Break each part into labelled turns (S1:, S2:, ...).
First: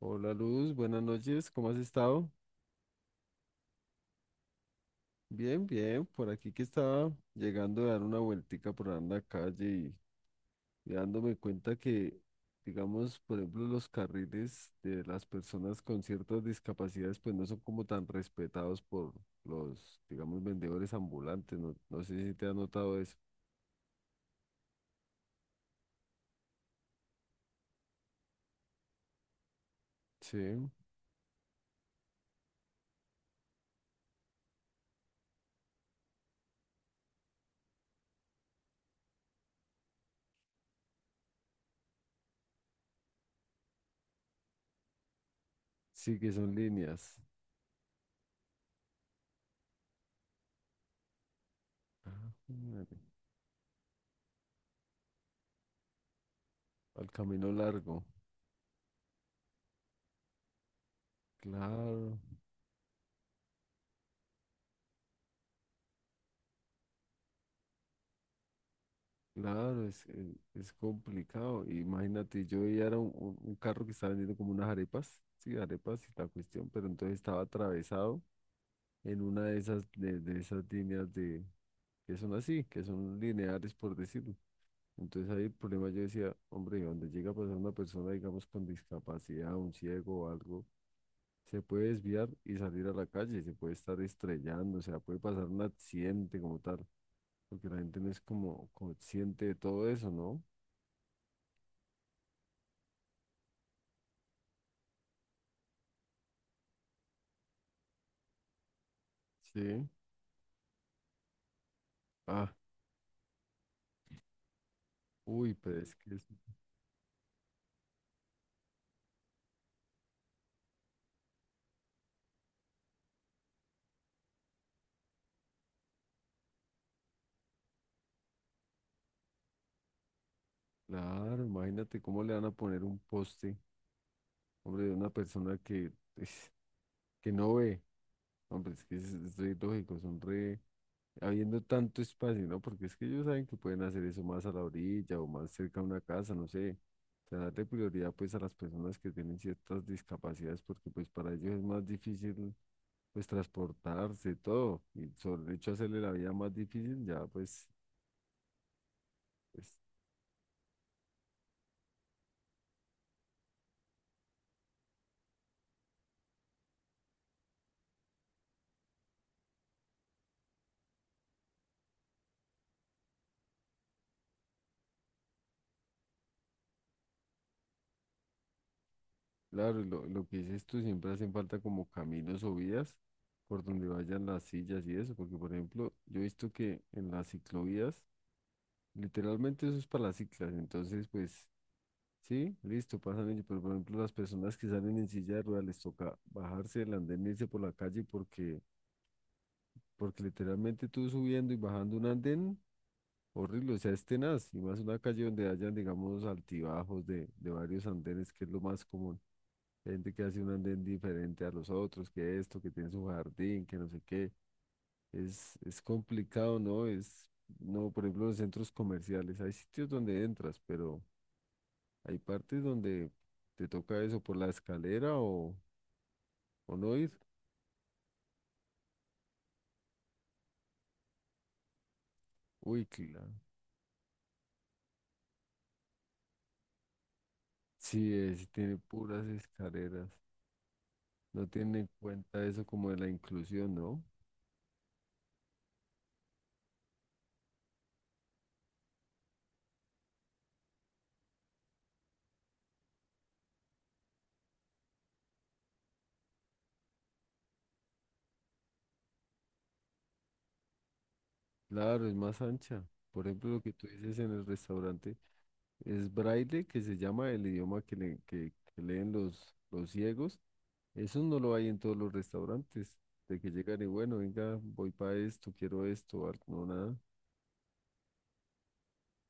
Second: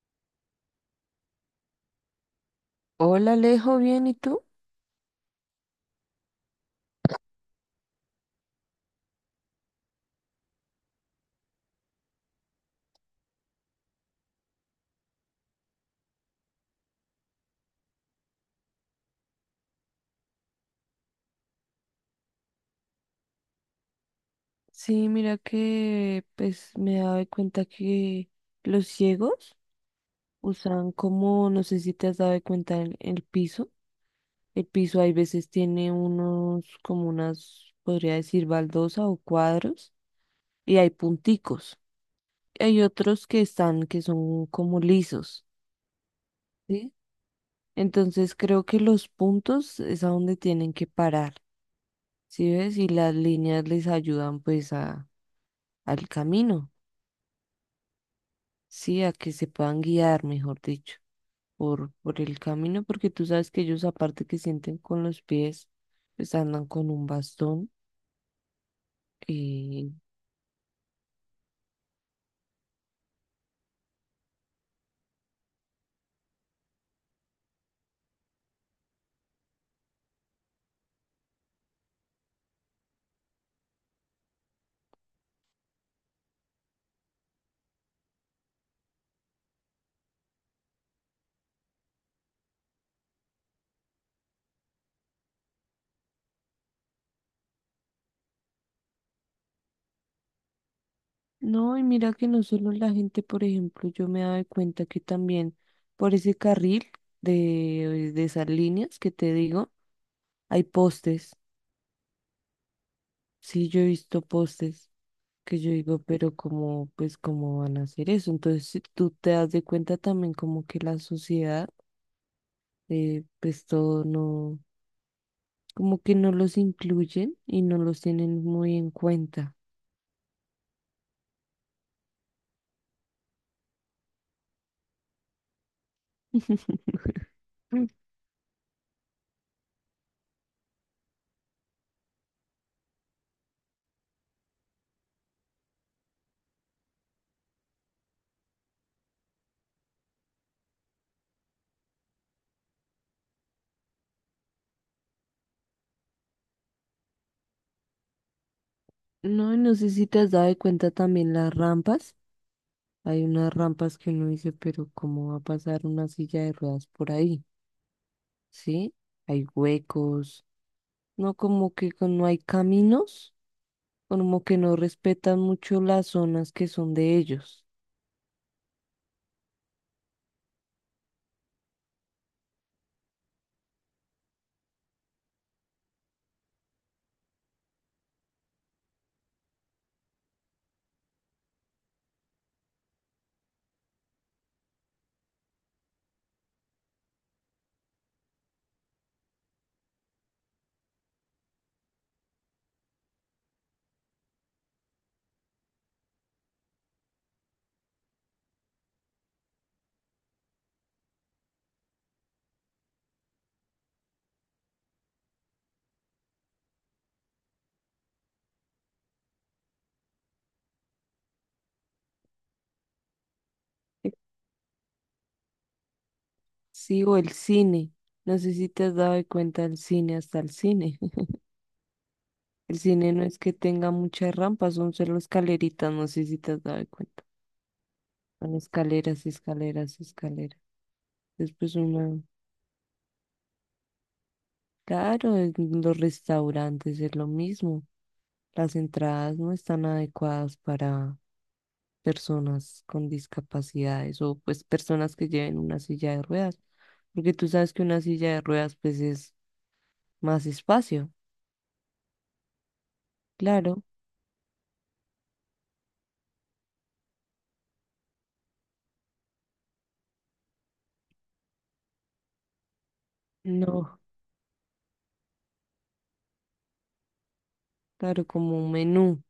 S1: Hola Luz, buenas noches, ¿cómo has estado?
S2: Hola, Alejo, ¿bien? ¿Y tú?
S1: Bien, bien, por aquí que estaba llegando a dar una vueltica por ahí en la calle y dándome cuenta que, digamos, por ejemplo, los carriles de las personas con ciertas discapacidades pues no son como tan respetados por los, digamos, vendedores ambulantes, no sé si te has notado eso.
S2: Sí, mira que pues me he dado cuenta que los ciegos
S1: Sí,
S2: usan como, no sé si te has dado cuenta, el piso. El piso hay veces tiene unos, como unas, podría decir, baldosa o cuadros y hay punticos. Hay otros que están, que son como lisos,
S1: sí que son
S2: ¿sí?
S1: líneas.
S2: Entonces creo que los puntos es a donde tienen que parar,
S1: Ah,
S2: ¿sí ves? Y
S1: madre.
S2: las líneas les ayudan pues a, al camino.
S1: Al camino largo,
S2: Sí, a que se puedan guiar, mejor dicho, por,
S1: claro.
S2: por el camino, porque tú sabes que ellos aparte que sienten con los pies, pues andan con un bastón.
S1: Claro,
S2: eh,
S1: es complicado. Imagínate, yo veía era un carro que estaba vendiendo como unas arepas, sí, arepas y la cuestión, pero entonces estaba atravesado en una de esas, de esas líneas de, que son así, que son lineares por decirlo. Entonces ahí el problema yo decía, hombre, donde llega a pasar una persona, digamos, con discapacidad, un ciego o algo, se puede desviar y salir a la calle, se puede estar estrellando, o sea, puede pasar un accidente como tal, porque la gente no es como consciente de todo eso, ¿no?
S2: no, y mira que no solo la gente, por ejemplo, yo me daba cuenta que también por ese carril de esas líneas que te digo,
S1: Sí.
S2: hay postes.
S1: Ah,
S2: Sí, yo he visto postes
S1: uy,
S2: que yo
S1: pero es
S2: digo,
S1: que
S2: pero como, pues, ¿cómo van a hacer eso? Entonces, si tú te das de cuenta también como que la sociedad, pues todo no, como que no los incluyen y no los tienen muy en cuenta.
S1: claro, imagínate cómo le van a poner un poste, hombre, de una persona que, es- que no ve, hombre, es que es re lógico, son re, habiendo tanto espacio, ¿no? Porque es que ellos saben que pueden hacer eso más a la orilla o más cerca a una casa, no sé, o sea, darle prioridad pues a las personas que tienen ciertas discapacidades, porque pues para ellos es más difícil pues transportarse, todo, y sobre el hecho de hacerle la vida más difícil, ya pues,
S2: No, y no
S1: pues
S2: sé si te has dado de cuenta también las rampas. Hay unas rampas que uno dice, pero ¿cómo va a pasar una silla de ruedas por ahí? ¿Sí? Hay huecos. No, como que no hay caminos, como que no respetan mucho las zonas que son de ellos.
S1: claro, y lo que dices tú, siempre hacen falta como caminos o vías por donde vayan las sillas y eso, porque por ejemplo, yo he visto que en las ciclovías, literalmente eso es para las ciclas, entonces pues sí, listo, pasan ellos, pero por ejemplo las personas que salen en silla de ruedas les toca bajarse del andén e irse por la calle porque, porque literalmente tú subiendo y bajando un andén, horrible, o sea, es tenaz, y más una calle donde hayan, digamos, altibajos de varios andenes, que es lo más común. Gente que hace un andén diferente a los otros, que esto, que tiene su jardín, que no sé qué. Es complicado, ¿no? Es, no, por ejemplo, los centros comerciales, hay sitios donde entras, pero hay partes donde te toca eso por la escalera o no
S2: Sí,
S1: ir.
S2: o el cine. No sé si te has dado de cuenta el cine, hasta el cine. El
S1: Uy,
S2: cine no
S1: claro.
S2: es que tenga muchas rampas, son solo escaleritas, no sé si te has dado cuenta.
S1: Sí, es,
S2: Son
S1: tiene
S2: escaleras,
S1: puras
S2: escaleras,
S1: escaleras.
S2: escaleras.
S1: No
S2: Después
S1: tiene en
S2: una...
S1: cuenta eso como de la inclusión, ¿no?
S2: Claro, en los restaurantes es lo mismo. Las entradas no están adecuadas para personas con discapacidades o pues personas que lleven una silla de ruedas, porque tú sabes que una silla de ruedas pues es más espacio.
S1: Claro, es más ancha. Por ejemplo, lo que
S2: Claro,
S1: tú dices en el restaurante. Es braille, que se llama el idioma que, que leen los ciegos. Eso no lo hay en todos los restaurantes. De que llegan y
S2: no,
S1: bueno, venga, voy para esto, quiero esto, no, nada.
S2: claro, como un menú,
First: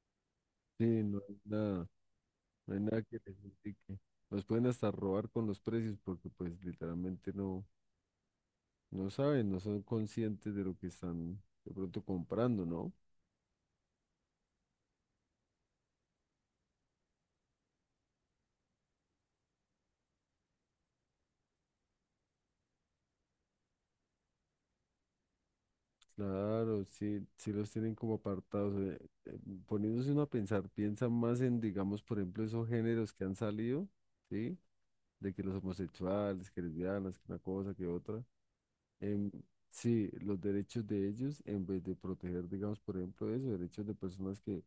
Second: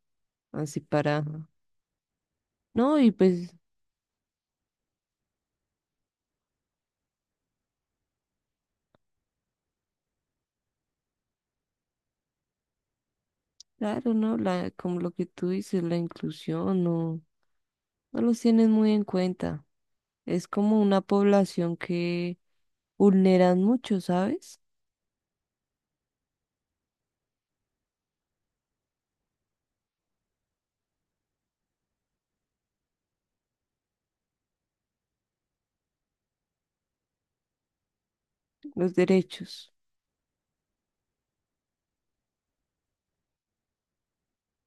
S2: así
S1: Sí, no
S2: para...
S1: hay nada, no hay
S2: No,
S1: nada
S2: y
S1: que les
S2: pues
S1: indique. Los pueden hasta robar con los precios porque pues literalmente no, no saben, no son conscientes de lo que están de pronto comprando, ¿no?
S2: claro, ¿no? La, como lo que tú dices, la inclusión, no, no los tienen muy en cuenta. Es como una población que vulneran mucho, ¿sabes?
S1: Claro, sí, sí los tienen como apartados. Eh, Poniéndose uno a pensar, piensa más en, digamos, por ejemplo, esos géneros que han salido, ¿sí? De que los homosexuales, que lesbianas, que una cosa, que otra.
S2: Los
S1: em,
S2: derechos.
S1: sí, los derechos de ellos, en vez de proteger, digamos, por ejemplo, eso, derechos de personas que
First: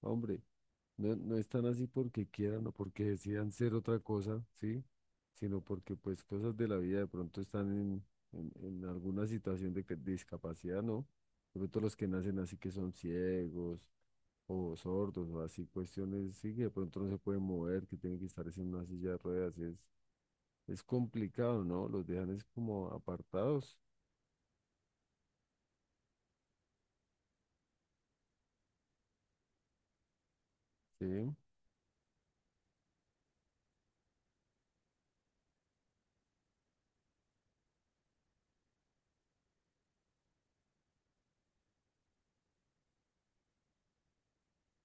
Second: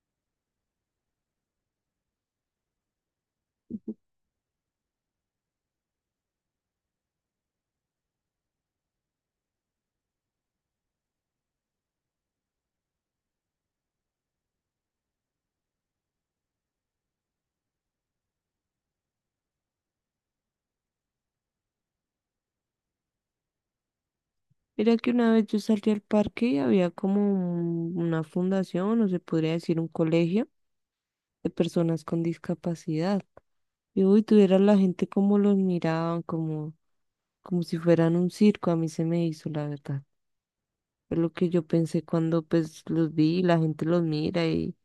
S1: hombre, no, no están así porque quieran o porque decidan ser
S2: Ujú.
S1: otra cosa, ¿sí? Sino porque pues cosas de la vida de pronto están en, en alguna situación de discapacidad, ¿no? De pronto los que nacen así que son ciegos o sordos o así cuestiones, sí, que de pronto no se pueden mover, que tienen que estar es en una silla de ruedas, es complicado, ¿no? Los dejan es como apartados,
S2: Mira que una vez yo salí al parque y había como una fundación, o se podría decir un colegio
S1: ¿sí?
S2: de personas con discapacidad. Y uy, tuviera la gente como los miraban, como, como si fueran un circo, a mí se me hizo, la verdad. Es lo que yo pensé cuando pues los vi, la gente los mira y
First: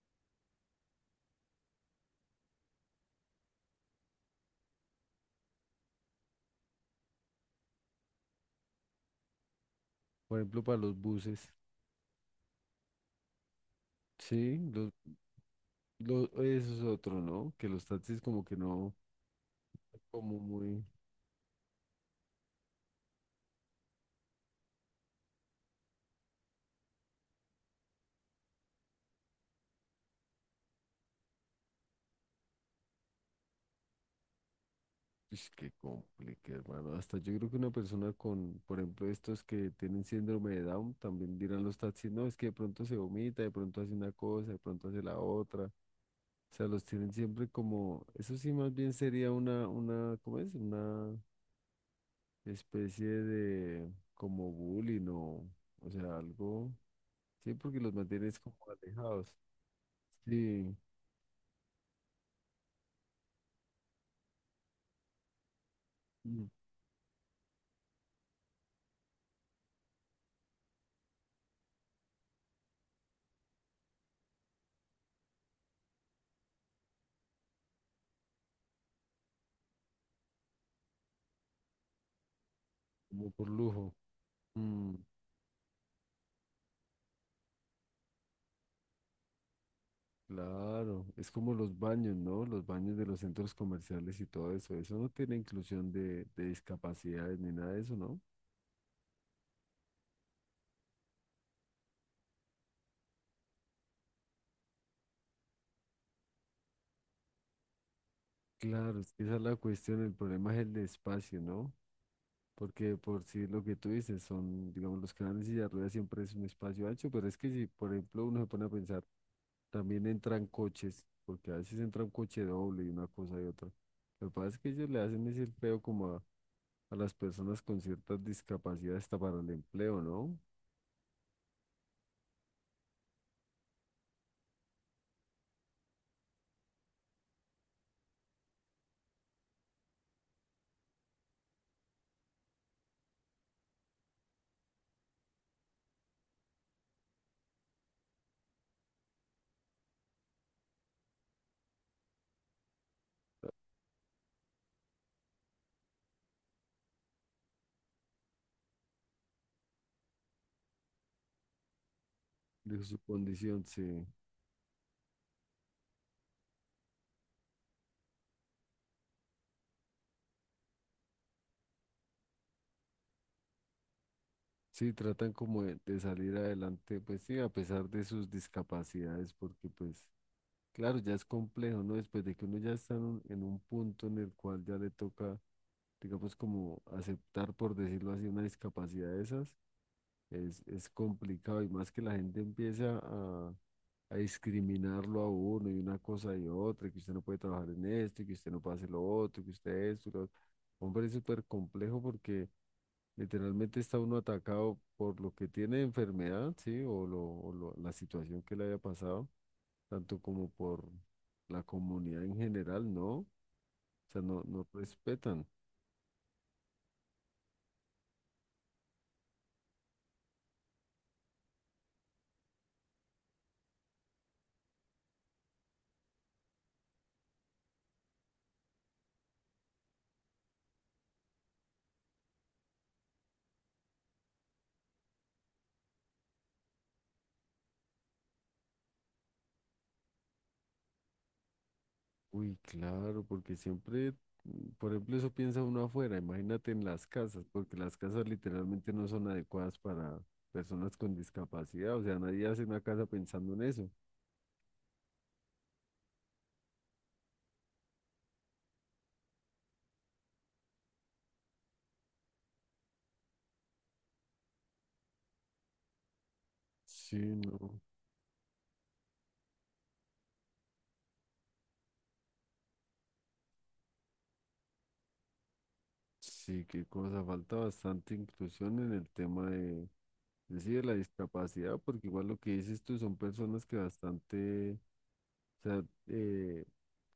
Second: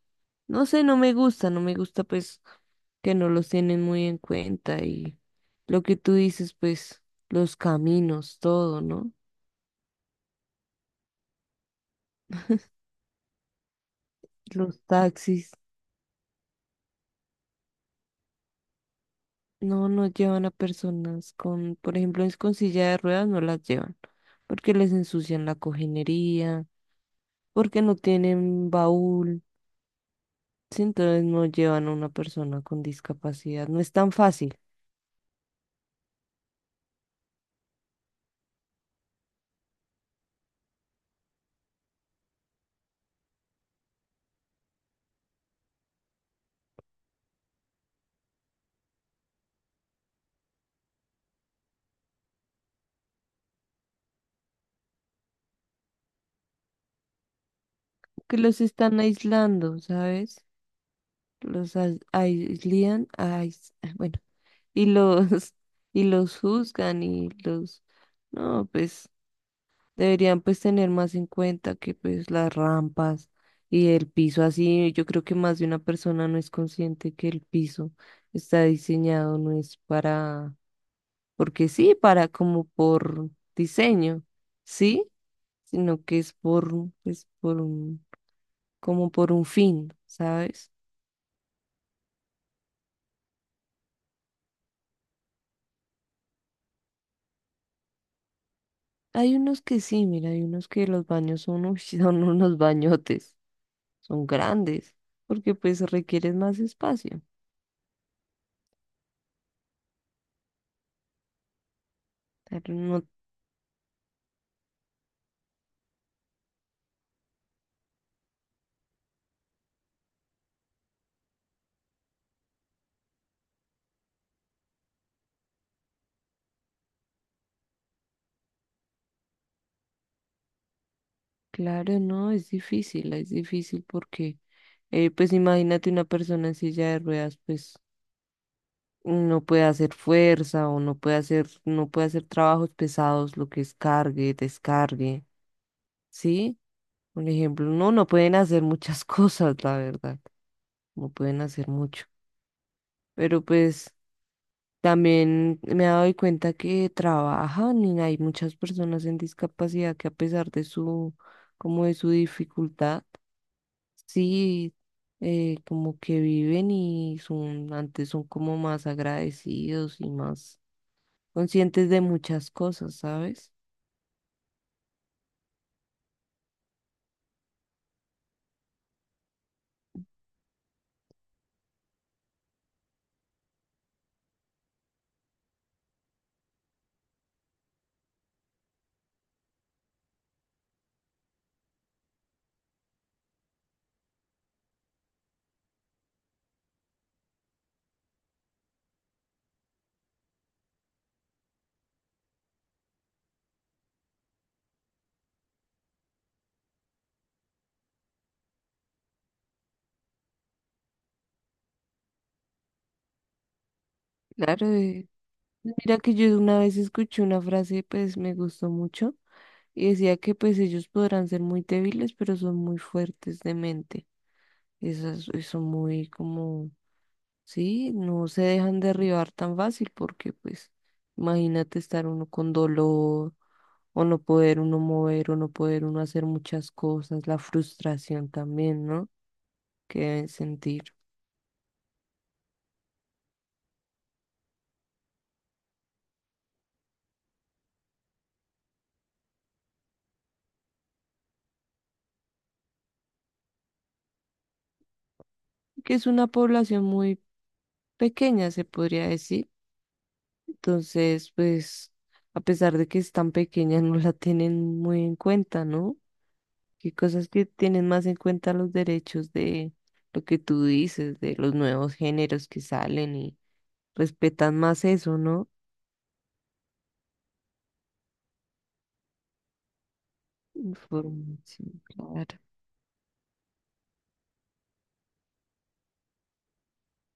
S2: no sé, no me gusta, no me gusta pues que no los tienen muy en cuenta y lo que tú dices, pues los caminos, todo, ¿no?
S1: Por ejemplo, para los buses, sí,
S2: Los taxis.
S1: los, eso es otro, ¿no? Que los taxis como que no.
S2: No, no
S1: Como
S2: llevan a
S1: muy...
S2: personas con, por ejemplo, es con silla de ruedas, no las llevan, porque les ensucian la cojinería, porque no tienen baúl, sí, entonces no llevan a una persona con discapacidad. No es tan fácil,
S1: Es que complique, hermano. Hasta yo creo que una persona con, por ejemplo, estos que tienen síndrome de Down, también dirán los taxis, no, es que de pronto se vomita, de pronto hace una cosa, de pronto hace la otra. O sea, los tienen siempre como, eso sí más bien sería una, ¿cómo es? Una especie de como bullying o sea, algo, sí, porque los
S2: que
S1: mantienes como
S2: los están
S1: alejados.
S2: aislando, ¿sabes?
S1: Sí,
S2: Aislan, bueno, y los, y los
S1: mm,
S2: juzgan y los, no, pues deberían pues tener más en cuenta que pues las rampas y el piso así, yo creo que más de una persona no es consciente que el piso está diseñado, no es para, porque sí, para como por
S1: como por lujo.
S2: diseño,
S1: Mm,
S2: sí, sino que es por, pues por un, como por un fin, ¿sabes?
S1: claro, es como los baños, ¿no? Los baños de los centros comerciales y todo eso. Eso no tiene inclusión de discapacidades ni nada de eso, ¿no?
S2: Hay unos que sí, mira, hay unos que los baños son, uy, son unos bañotes, son grandes, porque pues requieren más espacio.
S1: Claro, es que esa es la cuestión. El problema es el espacio, ¿no?
S2: Pero
S1: Porque
S2: no.
S1: por si lo que tú dices son, digamos, los canales y la rueda siempre es un espacio ancho, pero es que si, por ejemplo, uno se pone a pensar, también entran coches, porque a veces entra un coche doble y una cosa y otra. Lo que pasa es que ellos le hacen ese feo como a las personas con ciertas discapacidades hasta para el empleo, ¿no?
S2: Claro, no, es difícil porque, pues imagínate una persona en silla de ruedas, pues no puede hacer fuerza o no puede hacer, no puede hacer trabajos pesados, lo que es cargue, descargue, ¿sí? Un ejemplo, no, no pueden hacer muchas cosas, la verdad, no pueden hacer mucho, pero pues también me he dado cuenta que trabajan y hay muchas personas en discapacidad que a pesar de su, como de su
S1: De su
S2: dificultad,
S1: condición, sí.
S2: sí, como que viven y son, antes son como más agradecidos y más conscientes de muchas cosas, ¿sabes?
S1: Sí, tratan como de salir adelante, pues sí, a pesar de sus discapacidades, porque pues, claro, ya es complejo, ¿no? Después de que uno ya está en un punto en el cual ya le toca, digamos, como aceptar, por decirlo así, una discapacidad de esas, es complicado y más que la gente empieza a discriminarlo a uno y una cosa y otra, y que usted no puede trabajar en esto, y que usted no puede hacer lo otro, y que usted esto, y lo otro. Hombre, es súper complejo porque... Literalmente está uno atacado por lo que tiene de enfermedad, ¿sí? O, lo, o la situación que le haya pasado, tanto como por la comunidad en general, ¿no? O sea, no,
S2: Claro,
S1: no respetan.
S2: mira que yo una vez escuché una frase, pues me gustó mucho, y decía que pues ellos podrán ser muy débiles, pero son muy fuertes de mente. Esas son muy como, sí, no se dejan derribar tan fácil porque pues imagínate estar uno con dolor o no poder uno mover o no poder uno hacer muchas cosas, la frustración también, ¿no? Que deben sentir,
S1: Uy, claro, porque siempre, mm, por ejemplo, eso piensa uno afuera, imagínate en las casas, porque las casas literalmente no son adecuadas para personas con discapacidad, o sea, nadie hace una casa pensando en eso.
S2: que es una población muy pequeña, se podría decir. Entonces, pues, a pesar de que es tan pequeña, no la tienen muy en cuenta, ¿no? Que
S1: Sí,
S2: cosas que
S1: no.
S2: tienen más en cuenta los derechos de lo que tú dices, de los nuevos géneros que salen y respetan más eso, ¿no?
S1: Sí, qué cosa, falta bastante inclusión en el tema de sí, de la discapacidad,
S2: Información,
S1: porque igual lo
S2: claro.
S1: que dices tú son personas que bastante, o sea, eh,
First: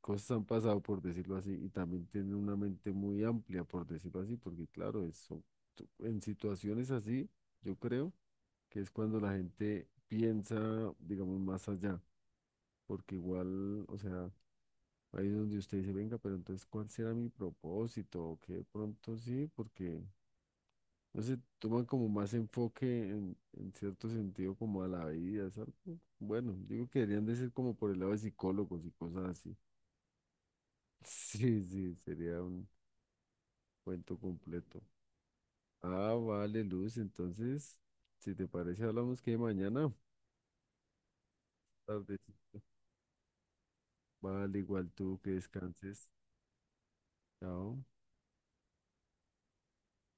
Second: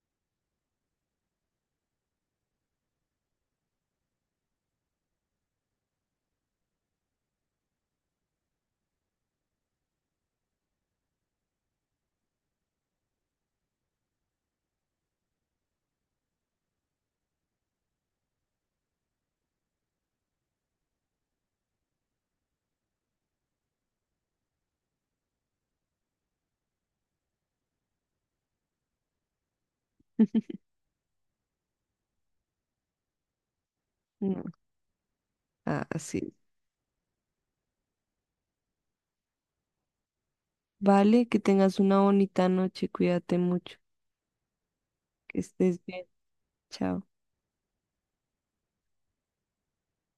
S1: cosas han pasado, por decirlo así, y también tienen una mente muy amplia, por decirlo así, porque claro, en situaciones así, yo creo que es cuando la gente piensa, digamos, más allá, porque igual, o sea, ahí es donde usted dice, venga, pero entonces, ¿cuál será mi propósito? O que de pronto sí, porque no se toman como más enfoque en cierto sentido como a la vida, ¿sabes? Bueno, digo que deberían de ser como por el lado de psicólogos y cosas así. Sí, sí, sería un cuento
S2: No,
S1: completo. Ah,
S2: así
S1: vale, Luz, entonces, si te parece, hablamos que mañana,
S2: vale, que tengas una bonita
S1: tardecito.
S2: noche, cuídate mucho,
S1: Vale, igual tú que
S2: que estés bien,
S1: descanses.
S2: chao.
S1: Chao.